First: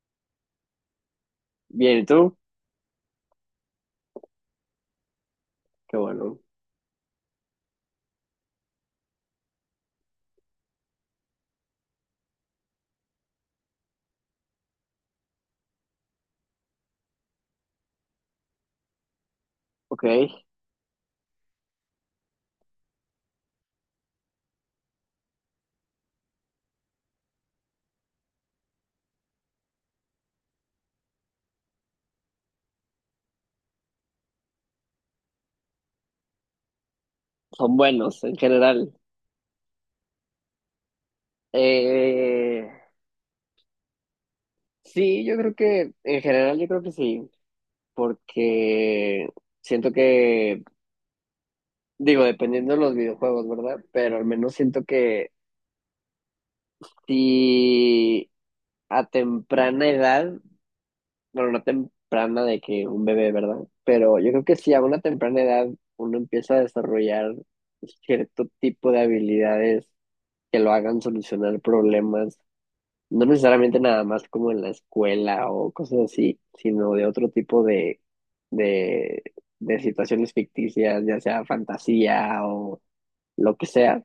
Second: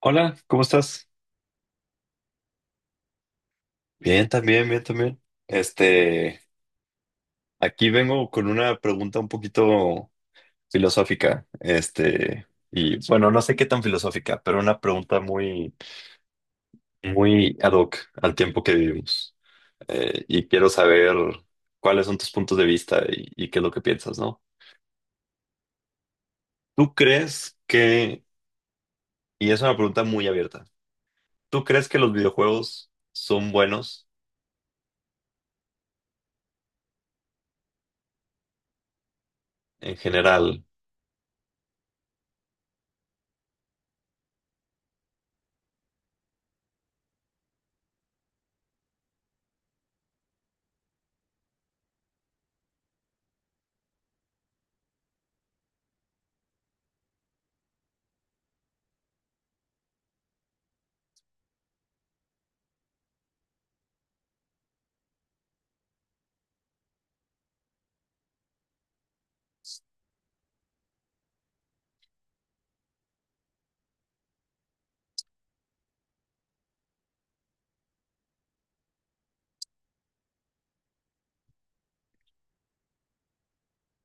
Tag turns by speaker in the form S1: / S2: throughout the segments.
S1: Hola, ¿cómo estás?
S2: Bien, ¿y tú?
S1: Bien, también, bien, también.
S2: Qué bueno.
S1: Este, aquí vengo con una pregunta un poquito filosófica, y bueno, no sé qué tan filosófica, pero una pregunta muy ad hoc al tiempo que vivimos.
S2: Ok,
S1: Y quiero saber cuáles son tus puntos de vista y qué es lo que piensas, ¿no? ¿Tú crees que, y es una pregunta muy abierta, ¿tú crees que los videojuegos son buenos
S2: son buenos en general.
S1: en general?
S2: Eh, sí, yo creo que, en general yo creo que sí, porque siento que, digo, dependiendo de los videojuegos, ¿verdad? Pero al menos siento que si a temprana edad, bueno, no temprana de que un bebé, ¿verdad? Pero yo creo que si a una temprana edad uno empieza a desarrollar cierto tipo de habilidades que lo hagan solucionar problemas. No necesariamente nada más como en la escuela o cosas así, sino de otro tipo de, de situaciones ficticias, ya sea fantasía o lo que sea.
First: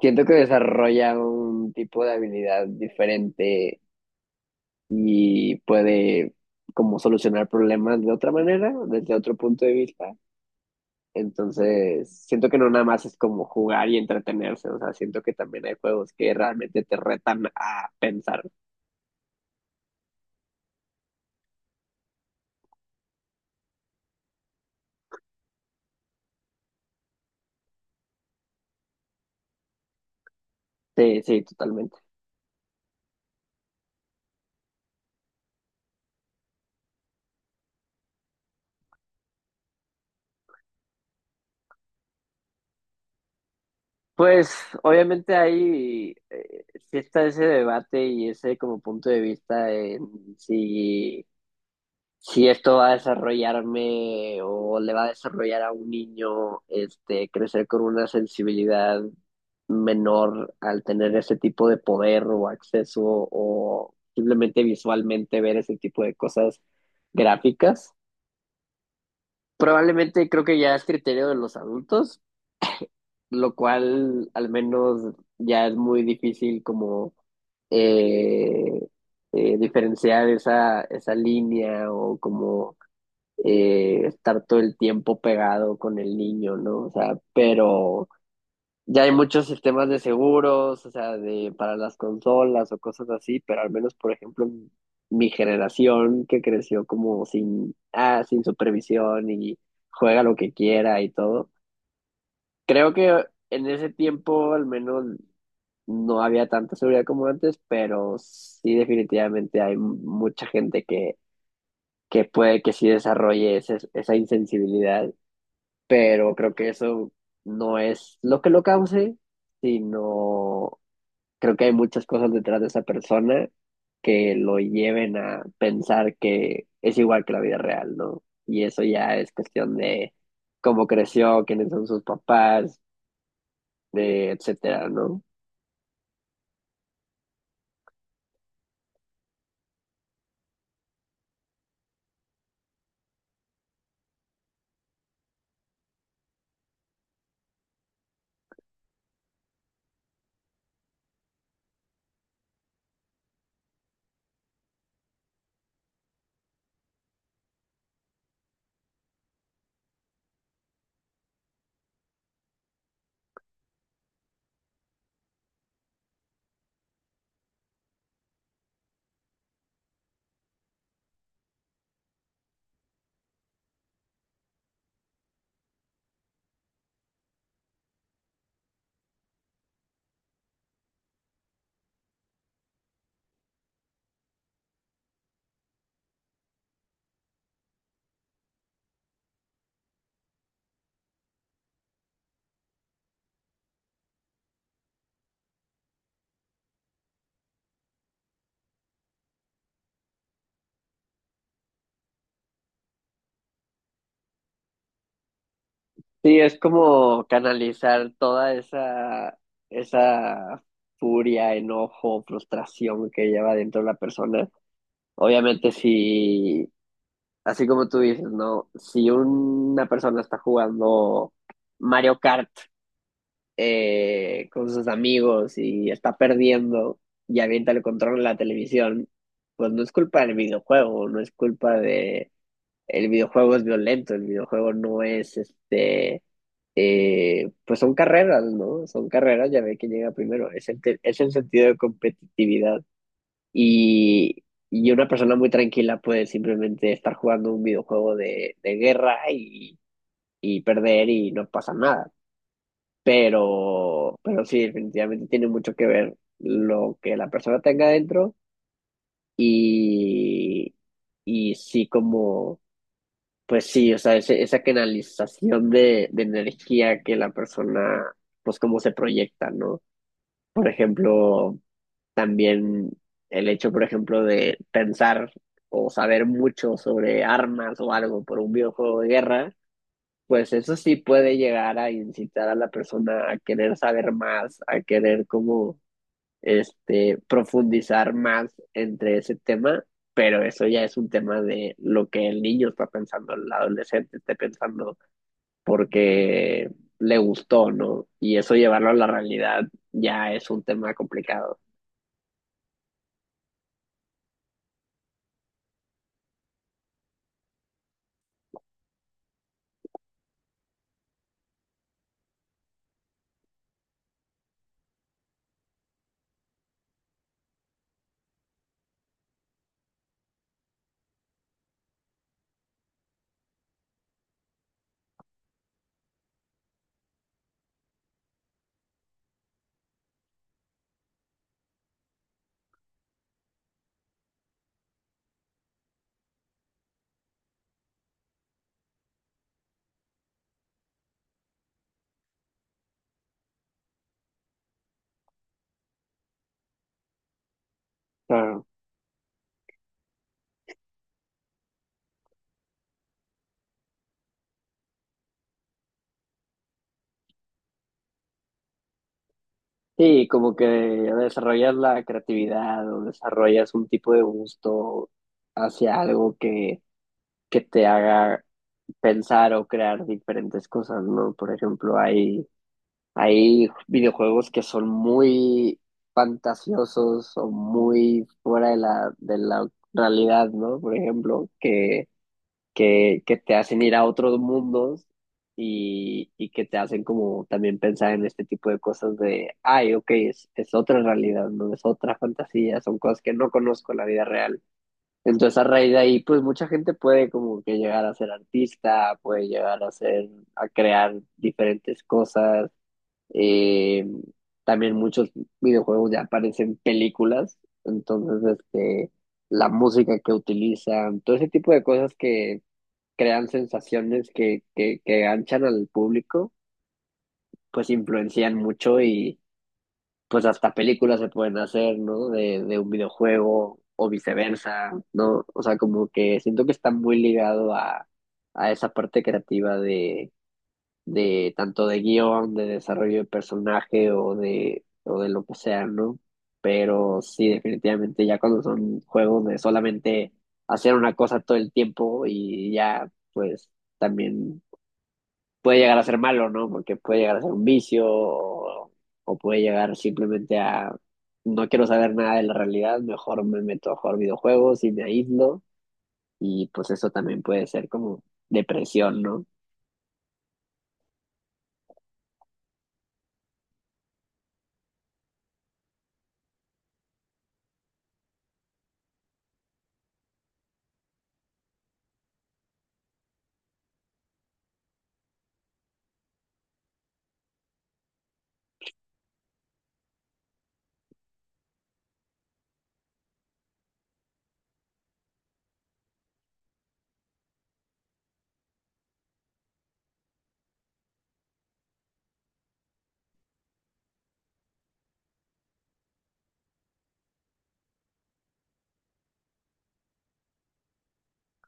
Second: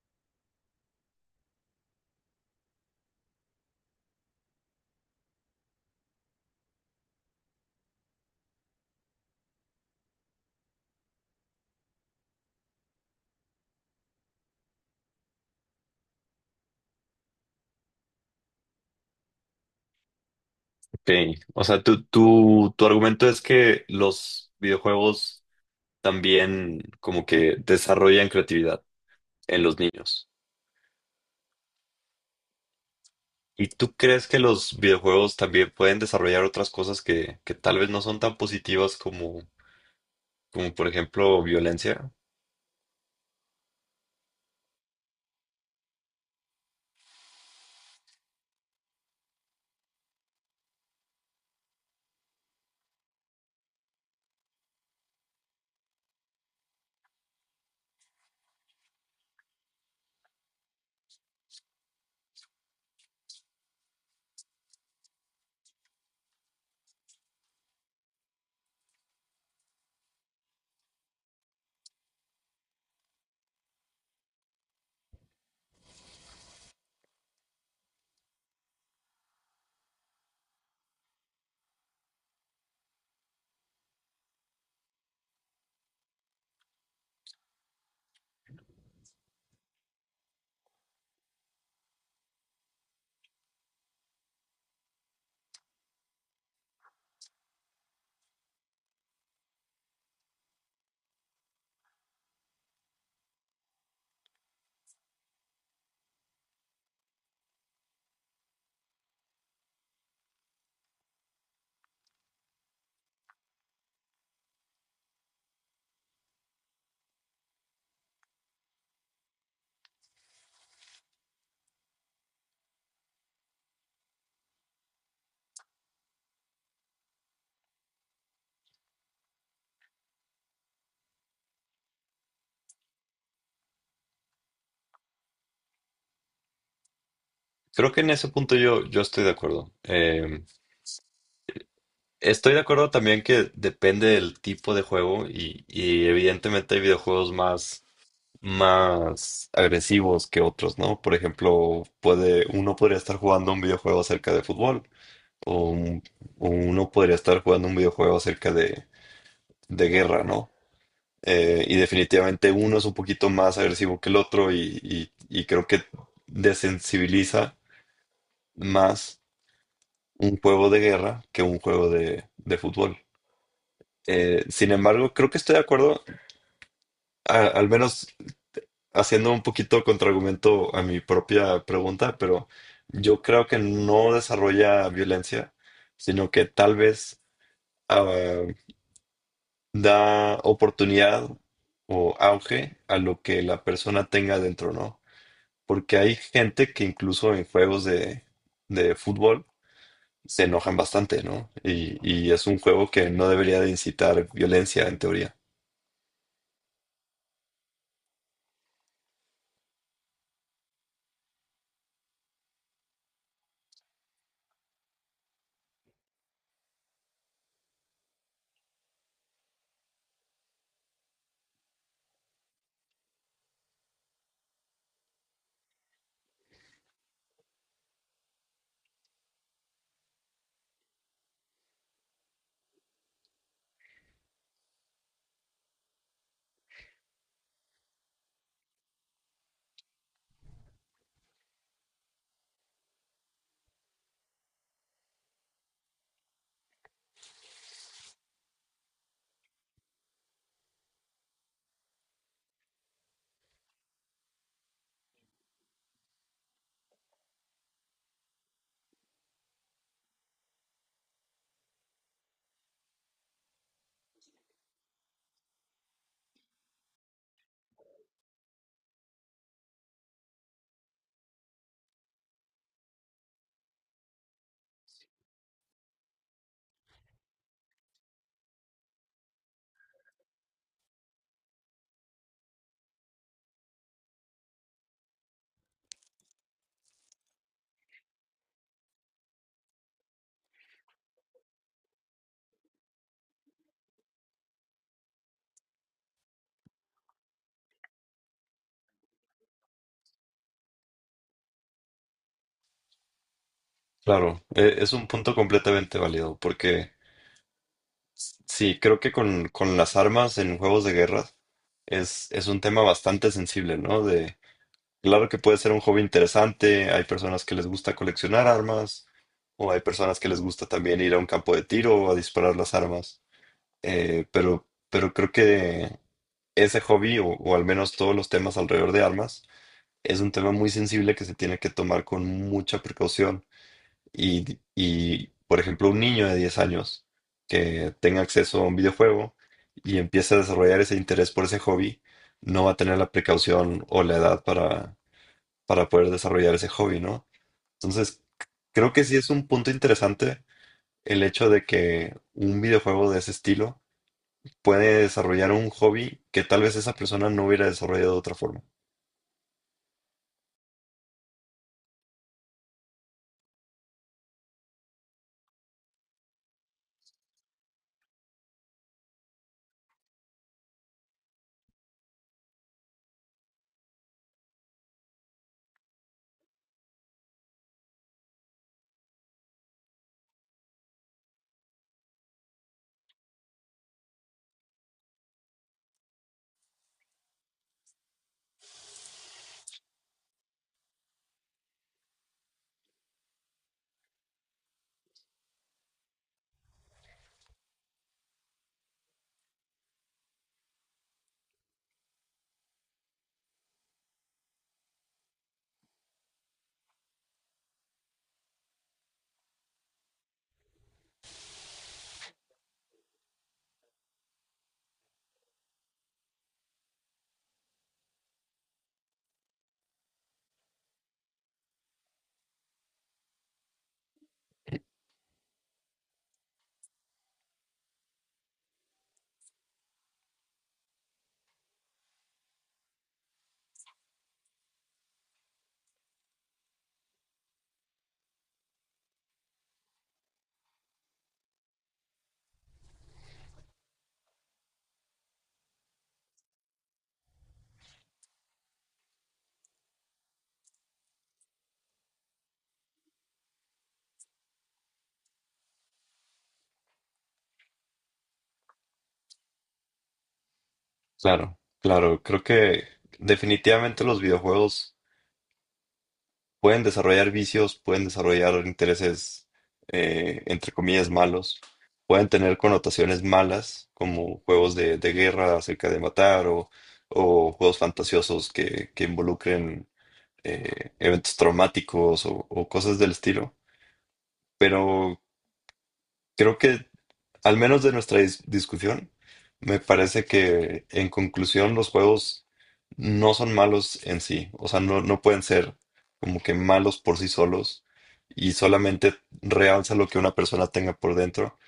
S2: Siento que desarrolla un tipo de habilidad diferente y puede como solucionar problemas de otra manera, desde otro punto de vista. Entonces, siento que no nada más es como jugar y entretenerse, o sea, siento que también hay juegos que realmente te retan a pensar.
S1: Ok, o sea, tu argumento es que los videojuegos también como que desarrollan creatividad en los niños.
S2: Sí, sí, totalmente.
S1: ¿Y tú crees que los videojuegos también pueden desarrollar otras cosas que tal vez no son tan positivas como por ejemplo violencia?
S2: Pues obviamente hay, sí está ese debate y ese como punto de vista en si, si esto va a desarrollarme o le va a desarrollar a un niño este, crecer con una sensibilidad menor al tener ese tipo de poder o acceso o simplemente visualmente ver ese tipo de cosas gráficas. Probablemente creo que ya es criterio de los adultos, lo cual al menos ya es muy difícil como eh, diferenciar esa, esa línea o como estar todo el tiempo pegado con el niño, ¿no? O sea, pero ya hay muchos sistemas de seguros, o sea, de, para las consolas o cosas así, pero al menos, por ejemplo, mi generación que creció como sin, sin supervisión y juega lo que quiera y todo. Creo que en ese tiempo al menos no había tanta seguridad como antes, pero sí definitivamente hay mucha gente que puede que sí desarrolle esa insensibilidad, pero creo que eso no es lo que lo cause, sino creo que hay muchas cosas detrás de esa persona que lo lleven a pensar que es igual que la vida real, ¿no? Y eso ya es cuestión de cómo creció, quiénes son sus papás, de etcétera, ¿no?
S1: Creo que en ese punto yo estoy de acuerdo. Estoy de acuerdo también que depende del tipo de juego y evidentemente hay videojuegos más agresivos que otros, ¿no? Por ejemplo, uno podría estar jugando un videojuego acerca de fútbol o, un- o uno podría estar jugando un videojuego acerca de guerra, ¿no? Y definitivamente uno es un poquito más agresivo que el otro y creo que desensibiliza más un juego de guerra que un juego de fútbol. Sin embargo, creo que estoy de acuerdo, al menos haciendo un poquito contraargumento a mi propia pregunta, pero yo creo que no desarrolla violencia, sino que tal vez ah, da oportunidad o auge a lo que la persona tenga dentro, ¿no? Porque hay gente que incluso en juegos de fútbol se enojan bastante, ¿no? Y es un juego que no debería de incitar violencia en teoría.
S2: Sí, es como canalizar toda esa, esa furia, enojo, frustración que lleva dentro la persona. Obviamente, si, así como tú dices, ¿no? Si una persona está jugando Mario Kart con sus amigos y está perdiendo y avienta el control en la televisión, pues no es culpa del videojuego, no es culpa de... El videojuego es violento, el videojuego no es este pues son carreras, ¿no? Son carreras, ya ve que llega primero. Es es el sentido de competitividad. Y, y una persona muy tranquila puede simplemente estar jugando un videojuego de guerra y perder y no pasa nada. Pero sí, definitivamente tiene mucho que ver lo que la persona tenga dentro y, y sí como. Pues sí, o sea, esa canalización de energía que la persona, pues cómo se proyecta, ¿no? Por ejemplo, también el hecho, por ejemplo, de pensar o saber mucho sobre armas o algo por un videojuego de guerra, pues eso sí puede llegar a incitar a la persona a querer saber más, a querer como, profundizar más entre ese tema, pero eso ya es un tema de lo que el niño está pensando, el adolescente esté pensando porque le gustó, ¿no? Y eso llevarlo a la realidad ya es un tema complicado.
S1: Claro, es un punto completamente válido, porque sí, creo que con las armas en juegos de guerra es un tema bastante sensible, ¿no? De, claro que puede ser un hobby interesante, hay personas que les gusta coleccionar armas, o hay personas que les gusta también ir a un campo de tiro o a disparar las armas, eh, pero, pero creo que ese hobby, o al menos todos los temas alrededor de armas, es un tema muy sensible que se tiene que tomar con mucha precaución por ejemplo, un niño de 10 años que tenga acceso a un videojuego y empiece a desarrollar ese interés por ese hobby, no va a tener la precaución o la edad para poder desarrollar ese hobby, ¿no? Entonces,
S2: Claro.
S1: creo que sí es un punto interesante el hecho de que un videojuego de ese estilo puede desarrollar un hobby que tal vez esa persona no hubiera desarrollado de otra forma.
S2: Sí, como que desarrollas la creatividad o desarrollas un tipo de gusto hacia algo que te haga pensar o crear diferentes cosas, ¿no? Por ejemplo, hay videojuegos que son muy fantasiosos o muy fuera de la realidad, ¿no? Por ejemplo, que te hacen ir a otros mundos y que te hacen como también pensar en este tipo de cosas de, ay, ok, es otra realidad, no es otra fantasía, son cosas que no conozco en la vida real. Entonces a raíz de ahí, pues mucha gente puede como que llegar a ser artista, puede llegar a ser, a crear diferentes cosas. eh, También muchos videojuegos ya aparecen películas, entonces la música que utilizan, todo ese tipo de cosas que crean sensaciones que ganchan al público, pues influencian mucho y pues hasta películas se pueden hacer, ¿no? De un videojuego o viceversa, ¿no? O sea, como que siento que está muy ligado a esa parte creativa de tanto de guión, de desarrollo de personaje o de lo que sea, ¿no? Pero sí, definitivamente ya cuando son juegos de solamente hacer una cosa todo el tiempo y ya, pues también puede llegar a ser malo, ¿no? Porque puede llegar a ser un vicio o puede llegar simplemente a no quiero saber nada de la realidad, mejor me meto a jugar videojuegos y me aíslo y pues eso también puede ser como depresión, ¿no?
S1: Claro, claro, creo que definitivamente los videojuegos pueden desarrollar vicios, pueden desarrollar intereses, entre comillas, malos, pueden tener connotaciones malas, como juegos de guerra acerca de matar o juegos fantasiosos que involucren eventos traumáticos o cosas del estilo. Pero creo que, al menos de nuestra discusión, me parece que en conclusión los juegos no son malos en sí, o sea, no pueden ser como que malos por sí solos y solamente realza lo que una persona tenga por dentro,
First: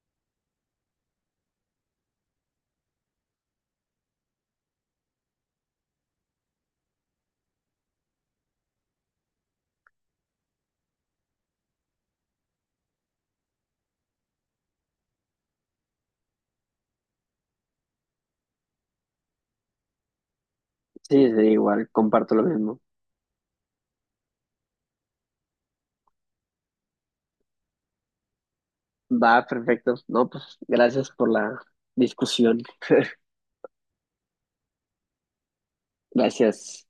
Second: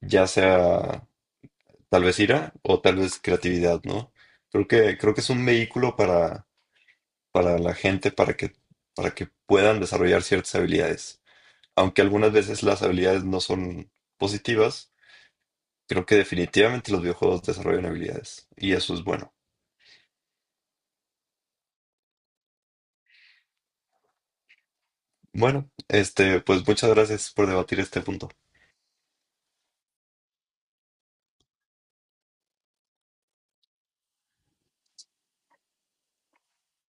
S1: ya sea tal vez ira o tal vez creatividad, ¿no? Creo que es un vehículo para la gente, para que puedan desarrollar ciertas habilidades, aunque algunas veces las habilidades no son positivas. Creo que definitivamente los videojuegos desarrollan habilidades y eso es bueno.
S2: Sí, sí, igual, comparto lo mismo.
S1: Bueno, pues muchas gracias por debatir este punto.
S2: Va, perfecto. No, pues gracias por la discusión. Gracias.